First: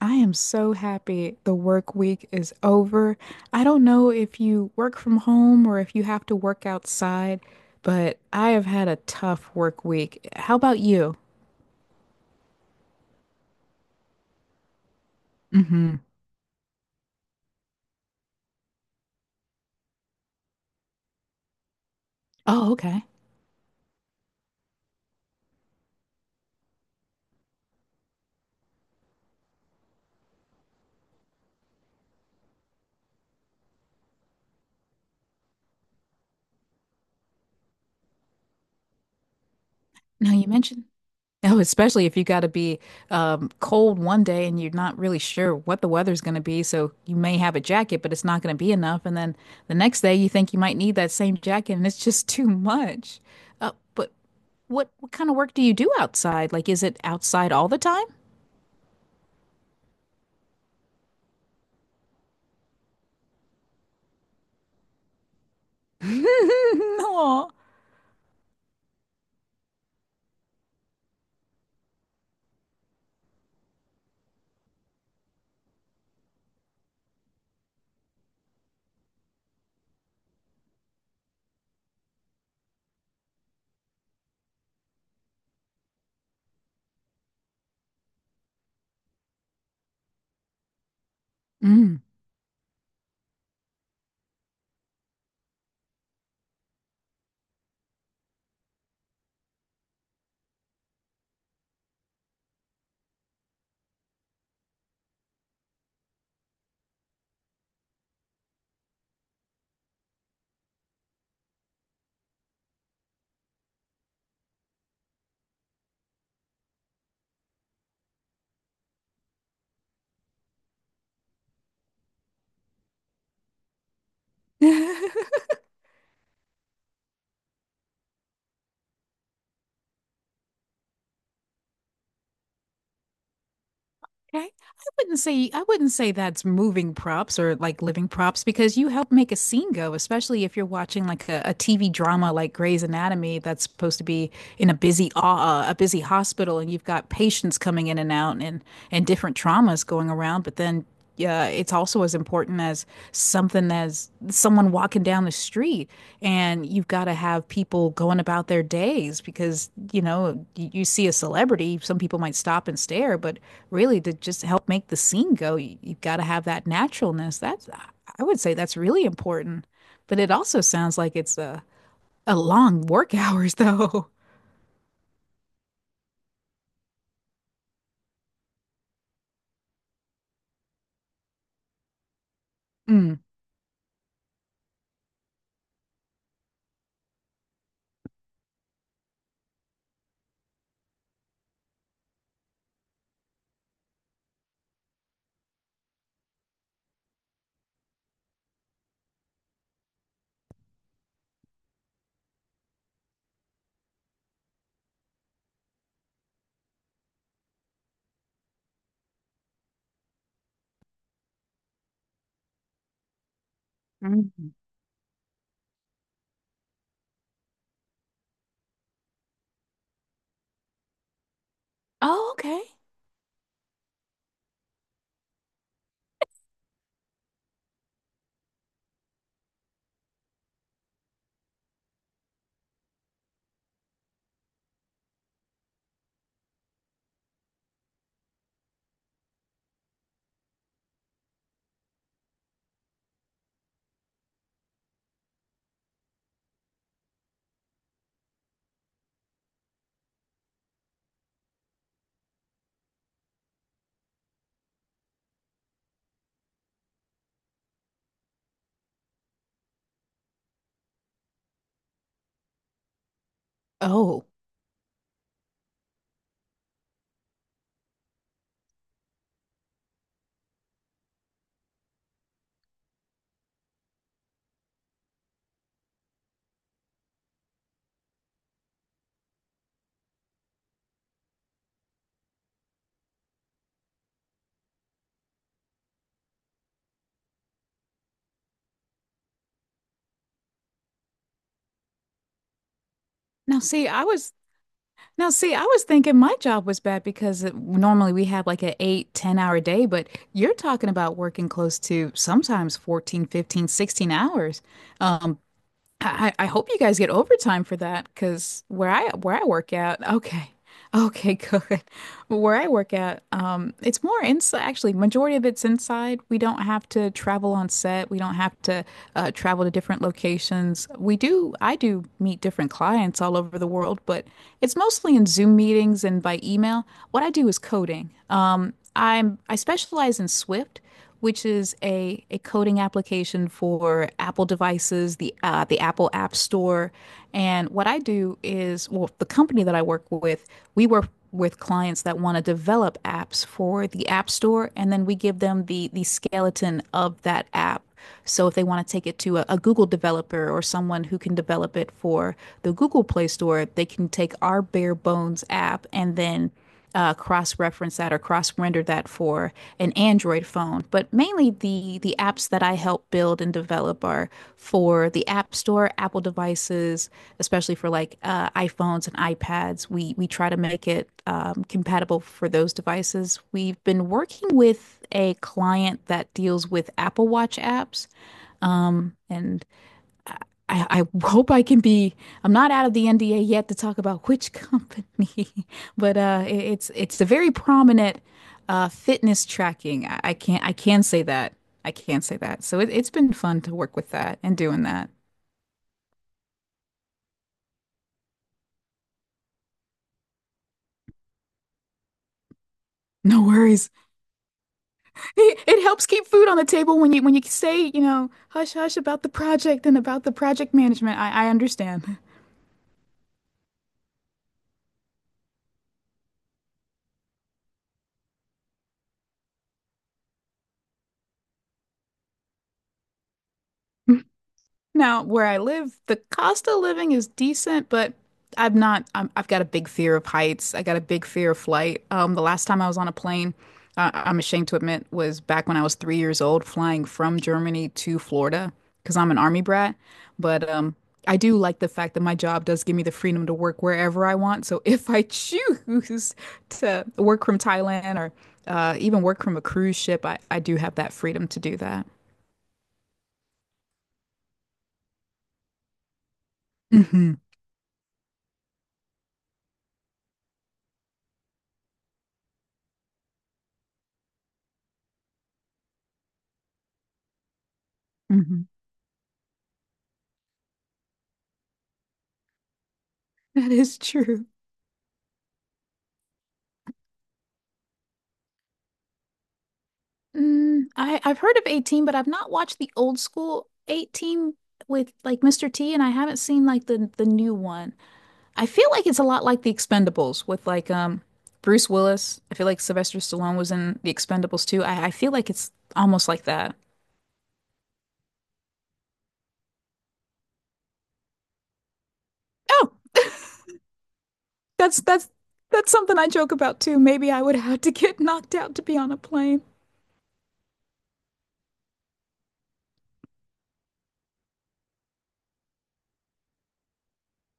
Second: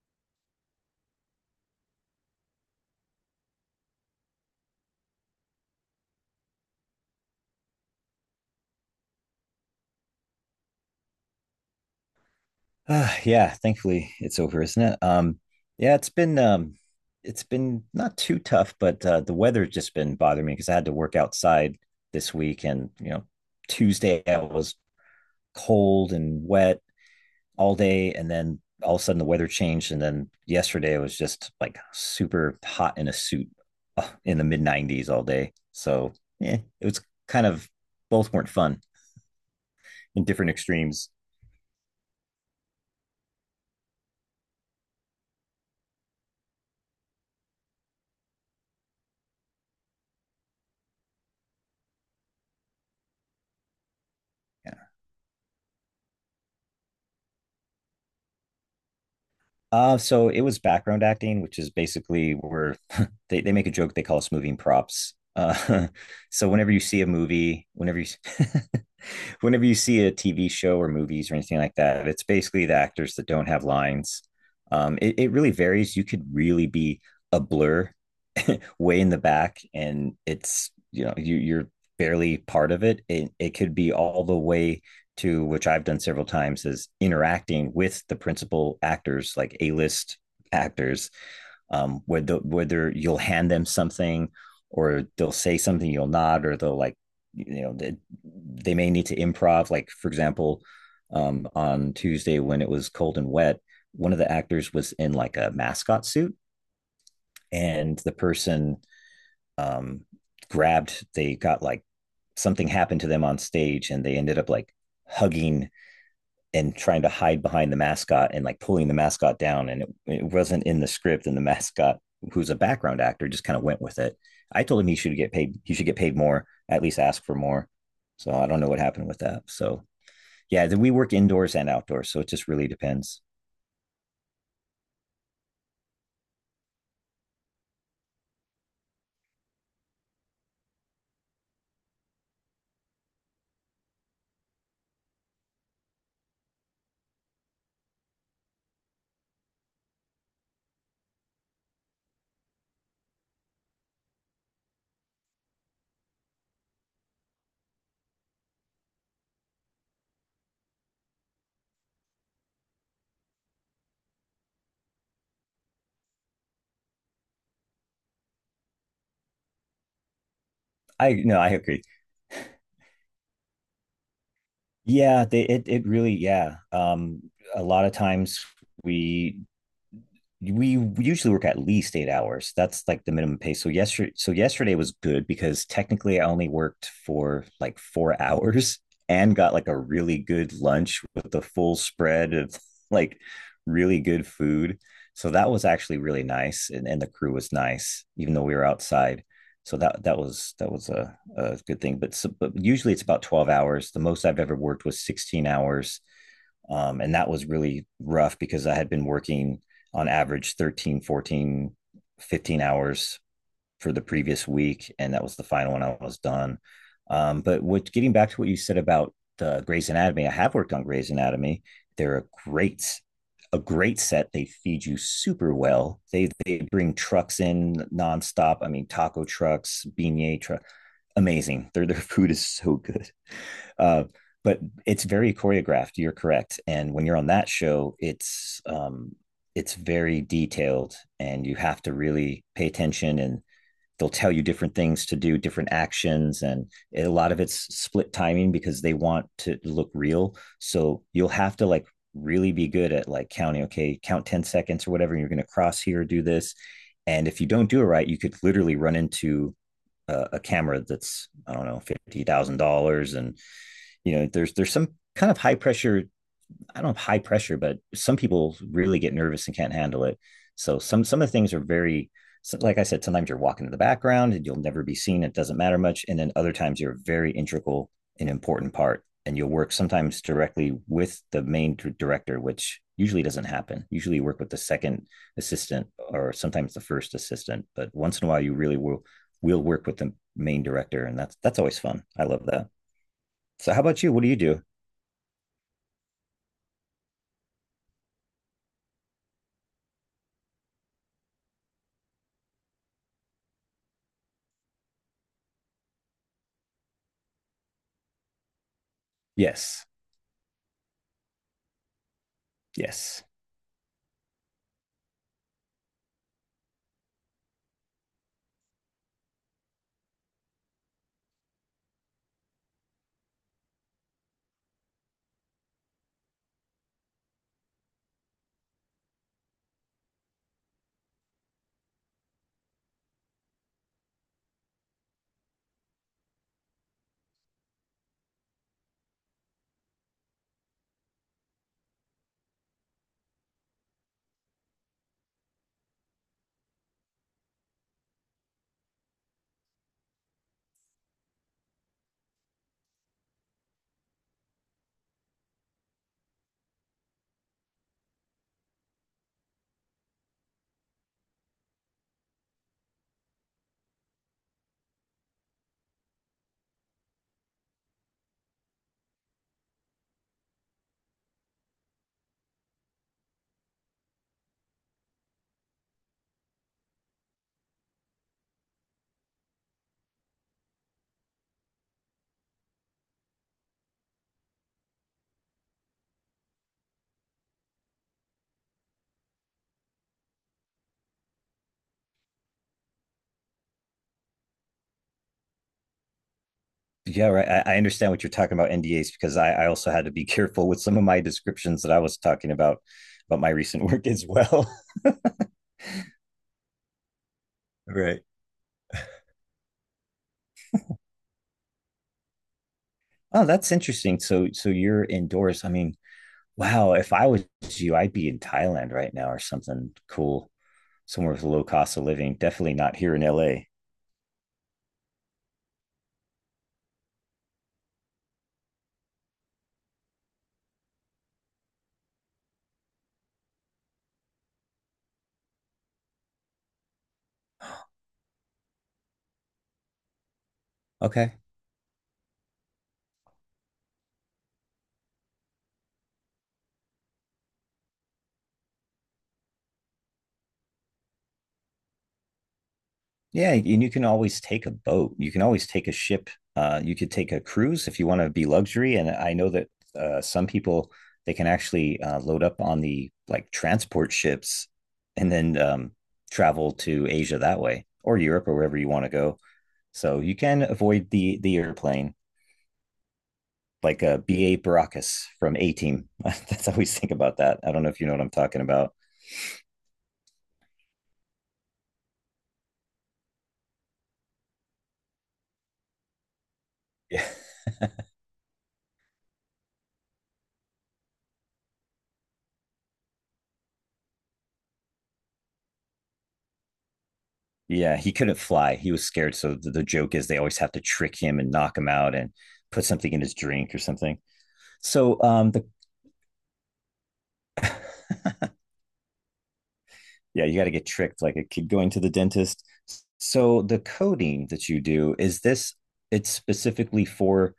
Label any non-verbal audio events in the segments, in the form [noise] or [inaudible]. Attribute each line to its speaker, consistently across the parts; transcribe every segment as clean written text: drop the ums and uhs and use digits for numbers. Speaker 1: I am so happy the work week is over. I don't know if you work from home or if you have to work outside, but I have had a tough work week. How about you?
Speaker 2: Yeah, Thankfully it's over, isn't it? Yeah,
Speaker 1: Hmm.
Speaker 2: it's been it's been not too tough, but the weather's just been bothering me because I had to work outside this week,
Speaker 1: Oh,
Speaker 2: and
Speaker 1: okay.
Speaker 2: you know, Tuesday I was cold and wet all day, and then all of a sudden the weather changed, and then yesterday it was just like super hot in a suit, in the mid 90s all day. So yeah, it was kind of both weren't fun in
Speaker 1: Now you
Speaker 2: different
Speaker 1: mentioned. [laughs]
Speaker 2: extremes.
Speaker 1: Oh, especially if you got to be cold one day and you're not really sure what the weather's going to be. So you may have a jacket, but it's not going to be enough. And then the next day you think you might need that same jacket and it's just [laughs] too much. But
Speaker 2: Yeah.
Speaker 1: what kind of work do you do outside? Like, is it outside all the time?
Speaker 2: So it was background acting, which is basically where [laughs] they make a joke they call us moving props. [laughs] So whenever you
Speaker 1: [laughs]
Speaker 2: see a
Speaker 1: No.
Speaker 2: movie, whenever you [laughs] whenever you see a TV show or movies or anything like that, it's basically the actors that don't have lines. It really varies. You could really be a blur way in the back, and it's, you know, you're barely part of it. It could be all the way to, which I've done several times, is interacting with the principal actors, like A list actors,
Speaker 1: Mm.
Speaker 2: whether you'll hand them something, or they'll say something you'll nod, or they'll like you know they, they may need to improv. Like for example, on Tuesday when it was cold and wet, one of the actors was in like a mascot suit, and the person um, grabbed. They got like, something happened to them on stage, and they ended up like hugging and trying to hide behind the mascot and like pulling the mascot down. And it wasn't in the script, and the mascot, who's a background actor, just kind of went with it. I told him he should
Speaker 1: [laughs]
Speaker 2: get paid. He should get paid more. At least ask for more. So I don't know what happened with that. So yeah, we work indoors and outdoors, so it just really depends.
Speaker 1: Okay. I wouldn't say that's moving props or like living props because you help make a scene go, especially if you're watching like a TV drama like Grey's Anatomy that's supposed to be in a busy hospital and you've got patients coming in and out and different traumas going around, but then yeah, it's also as important as something as someone walking down the street. And you've got to have people going about their days because, you know, you see a celebrity, some people might stop and stare, but really to just help make the scene go, you've got to have that naturalness. I would say that's really important. But it also sounds
Speaker 2: I,
Speaker 1: like it's
Speaker 2: no, I agree.
Speaker 1: a long work hours though. [laughs]
Speaker 2: Yeah, they, it really, yeah. A lot of times we we usually work at least 8 hours. That's like the
Speaker 1: Mm.
Speaker 2: minimum pay. So yesterday was good because technically I only worked for like four [laughs] hours, and got like a really good lunch with the full spread of [laughs] like really good food. So that was actually really nice, and the crew was nice, even though we were outside. So that was a good thing. But usually it's about 12 hours. The most I've ever worked was 16 hours, and that was really rough because I had been working on average 13, 14, 15 hours for the previous
Speaker 1: Mhm.
Speaker 2: week. And that was the final one, I was done. Getting back to what you said about Grey's Anatomy, I have worked on Grey's Anatomy. They're
Speaker 1: Oh, okay.
Speaker 2: a great set. They feed you super well. They bring trucks in nonstop. I mean, taco trucks, beignet truck, amazing. Their food is so good. Uh, but it's very choreographed. You're correct. And when you're on that show, it's very detailed, and you have to really pay attention. And they'll tell you different things to do, different actions, and a lot of it's split timing because they want to look real. So you'll have to like really be good at like counting. Okay, count 10 seconds or whatever. And you're going to cross here, do this, and if you don't do it right, you could literally run into a camera that's, I don't know, $50,000, and you
Speaker 1: Oh,
Speaker 2: know, there's some kind of high pressure. I don't know, high pressure, but some people really get nervous and can't handle it. So some of the things are very, so like I said, sometimes you're walking in the background and you'll never be seen. It doesn't matter much. And then other times you're a very integral and important part. And you'll work sometimes directly with the main director, which usually doesn't happen. Usually you work with the second assistant or sometimes the first assistant. But once in a while, you really will work with the main director. And that's always fun. I love that.
Speaker 1: now
Speaker 2: So how
Speaker 1: see,
Speaker 2: about
Speaker 1: I
Speaker 2: you? What do
Speaker 1: was
Speaker 2: you do?
Speaker 1: Now, see, I was thinking my job was bad because normally we have like an 8, 10 hour day, but you're talking about working close to sometimes 14, 15, 16 hours. Um, I hope you guys get overtime for that because where I work
Speaker 2: Yes.
Speaker 1: out, okay. Okay, [laughs] good. Where I work out,
Speaker 2: Yes.
Speaker 1: it's more inside. Actually, majority of it's inside. We don't have to travel on set. We don't have to travel to different locations. We do. I do meet different clients all over the world, but it's mostly in Zoom meetings and by email. What I do is coding. I specialize in Swift, which is a coding application for Apple devices, the Apple App Store. And what I do is, well, the company that I work with, we work with clients that want to develop apps for the App Store, and then we give them the skeleton of that app. So if they want to take it to a Google developer or someone who can develop it for the Google Play Store, they can take our bare bones app and then cross-reference that or cross-render that for an Android phone. But mainly the apps that I help build and develop are for the App Store, Apple devices, especially for like iPhones and iPads. We try to make it compatible for those devices. We've been working with a client that deals with Apple Watch apps, and I hope I can be. I'm not out of the NDA yet to talk about which company, [laughs] but it's a very prominent fitness tracking. I can't I can say that. I can say that. So it's been fun to work with that and doing that.
Speaker 2: Yeah, right. I understand what you're talking about NDAs, because I also had to be [laughs] careful with some of my descriptions that I was talking about
Speaker 1: No
Speaker 2: my recent [laughs]
Speaker 1: worries.
Speaker 2: work as well. [laughs]
Speaker 1: It helps keep food on the table when you say, you
Speaker 2: Right.
Speaker 1: know, hush hush about the project and about the project management. I understand.
Speaker 2: Oh, that's interesting. So you're indoors. I mean, wow, if I was you, I'd be in Thailand right now or something cool, somewhere with low cost of living. Definitely not here in LA.
Speaker 1: [laughs] Now, where I live, the cost of living is decent, but I'm not, I'm, I've got a big fear of heights. I got a big fear of flight. The last time I was on a plane, I'm ashamed to admit, was back when I was 3 years old, flying from Germany to Florida because I'm an army brat. But
Speaker 2: Okay.
Speaker 1: I do like the fact that my job does give me the freedom to work wherever I want. So [laughs] if I choose to work from Thailand or even work from a cruise ship, I do have that freedom to do that.
Speaker 2: Yeah, and you can always take a boat. You can always take a ship. You could take
Speaker 1: Mhm,
Speaker 2: a cruise if you want to be luxury. And I know that some people, they can actually load up on the like transport ships, and then travel to Asia that way, or Europe, or
Speaker 1: mhm.
Speaker 2: wherever you want to go. So you can avoid the airplane
Speaker 1: [laughs] That is
Speaker 2: like a
Speaker 1: true.
Speaker 2: B. A. Baracus from A Team. [laughs] That's how we think about that. I don't know if you know what I'm talking about.
Speaker 1: Mm, I've heard of 18, but I've not watched the old school 18 with like Mr. T, and I haven't seen like the
Speaker 2: Yeah.
Speaker 1: new one. I feel like it's a lot like the Expendables with like Bruce Willis. I feel like Sylvester Stallone was in the Expendables too. I feel like it's almost like that.
Speaker 2: Yeah, he couldn't fly. He was scared. So the joke is they always have to trick him and knock him out and put
Speaker 1: Oh,
Speaker 2: something in his drink or something.
Speaker 1: that's
Speaker 2: So
Speaker 1: that's
Speaker 2: the
Speaker 1: that's something I joke about too. Maybe I would have to get [laughs]
Speaker 2: [laughs]
Speaker 1: knocked out to be on a plane.
Speaker 2: Yeah, you got to get tricked like a kid going to the dentist. So the coding that you do, is this, it's specifically for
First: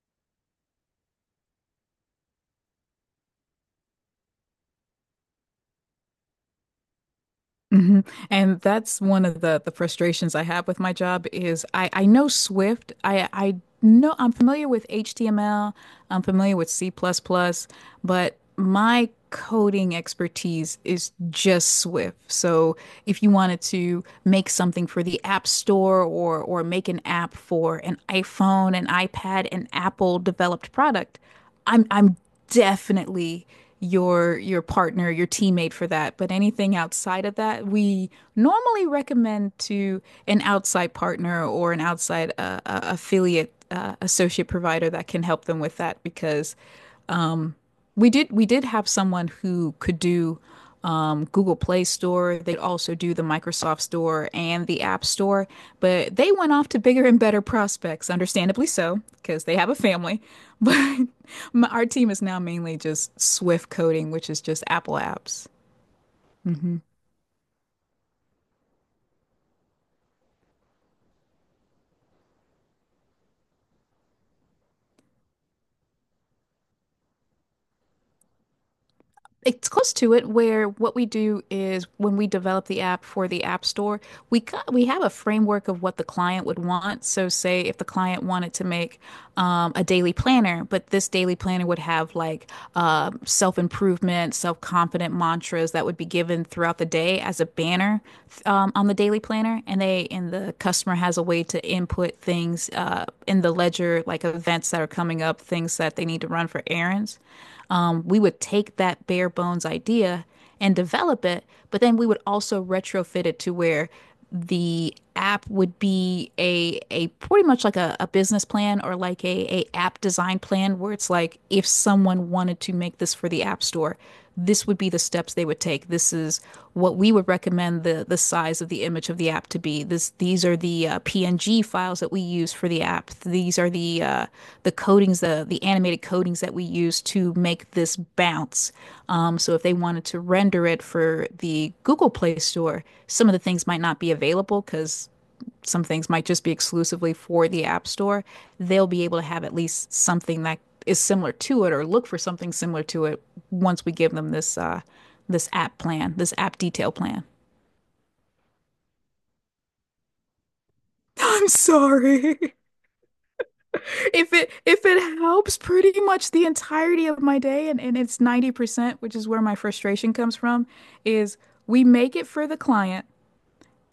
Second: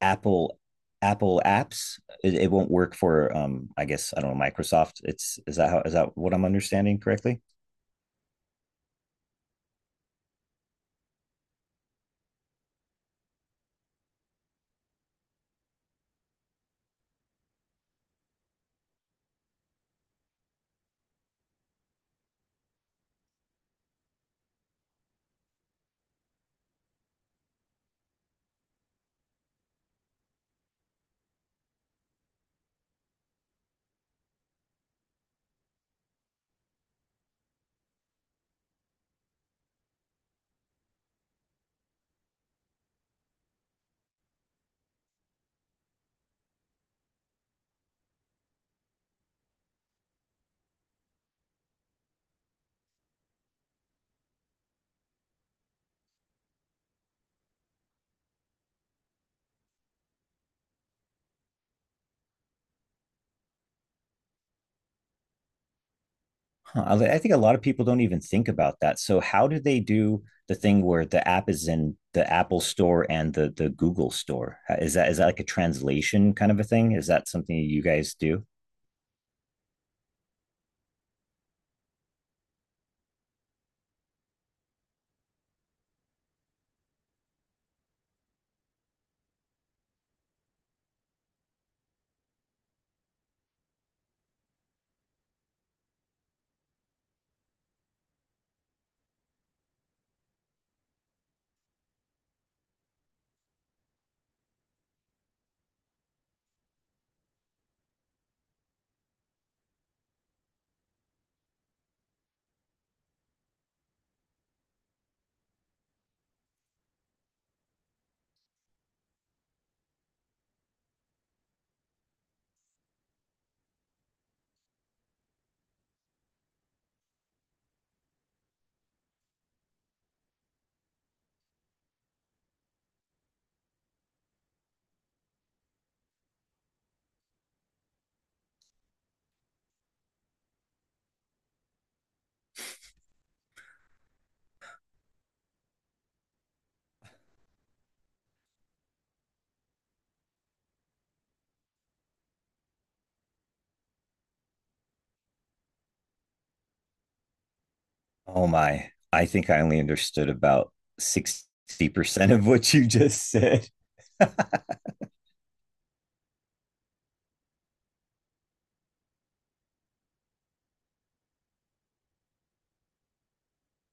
Speaker 2: Apple, apps. It won't work for I guess I don't know, Microsoft. It's is that how is that what I'm understanding correctly?
Speaker 1: Hmm. And that's one of the frustrations I have with my job is I know Swift. I know I'm familiar with HTML. I'm familiar with C++, plus plus, but my coding expertise is just Swift. So if you wanted to make something for the App Store or make an app for an iPhone, an iPad, an Apple developed product, I'm definitely your partner, your teammate for that. But anything outside of that, we normally recommend to an outside partner or an outside affiliate associate provider that can help them with that because we did have someone who could do Google Play Store. They would also do the Microsoft Store and the App Store, but they went off to bigger and better prospects, understandably so, because they have a family. But [laughs] our team is now mainly just Swift coding, which is just Apple apps. Hmm.
Speaker 2: Huh. I think a lot of people don't even think about that. So how do they do the thing where the app is in the Apple Store and the Google Store? Is that like a translation kind of a thing? Is that something you guys do?
Speaker 1: It's close to it where what we do is when we develop the app for the App Store, we have a framework of what the client would want. So say if the client wanted to make a daily planner, but this daily planner would have like self-improvement, self-confident mantras that would be given throughout the day as a banner on the daily planner, and the customer has a way to input things in the ledger, like events that are coming up, things that they need to run for errands we would take that bare bones idea and develop it, but then we would also retrofit it to where the app would be a pretty much like a business plan or like a app design plan where it's like if someone wanted to make this for the app store, this would be the steps they would take. This is what we would recommend the size of the image of the app to be. This These are the PNG files that we use for the app. These are the coatings the animated coatings that we use to make this bounce. So if they wanted to render it for the Google Play Store, some of the things might not be available because some things might just be exclusively for the App Store, they'll be able to have at least something that is similar to it or look for something similar to it once we give them this this app plan, this app detail plan.
Speaker 2: Oh my! I think I only understood about
Speaker 1: [laughs] I'm
Speaker 2: 60%
Speaker 1: sorry.
Speaker 2: of what you just said.
Speaker 1: If it helps pretty much the entirety of my day and it's 90%, which is where my frustration comes from, is we make it for the client.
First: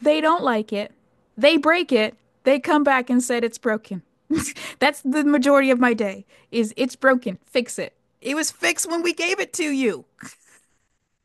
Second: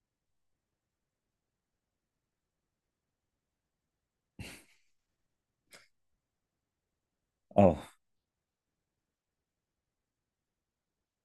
Speaker 1: They don't like it. They break it. They come back and said it's broken. [laughs] That's the majority of my day is it's broken.
Speaker 2: [laughs]
Speaker 1: Fix
Speaker 2: Oh.
Speaker 1: it. It was fixed when we gave it to you.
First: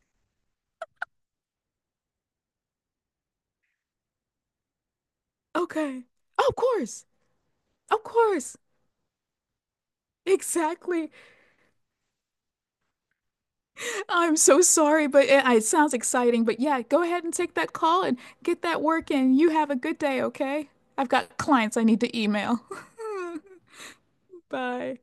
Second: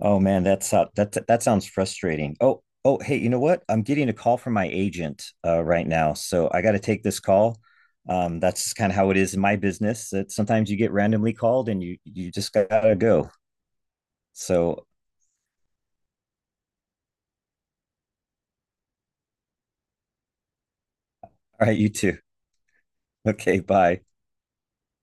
Speaker 2: Oh man, that's that sounds frustrating. Oh, oh, hey, you know what? I'm getting a call from my agent right
Speaker 1: Okay.
Speaker 2: now,
Speaker 1: Oh,
Speaker 2: so
Speaker 1: of
Speaker 2: I got to take
Speaker 1: course.
Speaker 2: this call.
Speaker 1: Of course.
Speaker 2: That's kind of how it is in my business. That sometimes you get
Speaker 1: Exactly.
Speaker 2: randomly called and you just gotta go.
Speaker 1: I'm so
Speaker 2: So, all
Speaker 1: sorry, but it sounds exciting. But yeah, go ahead and take that call and get that work in. You have a good day, okay? I've got clients
Speaker 2: right,
Speaker 1: I
Speaker 2: you
Speaker 1: need to
Speaker 2: too.
Speaker 1: email.
Speaker 2: Okay, bye.
Speaker 1: [laughs] Bye.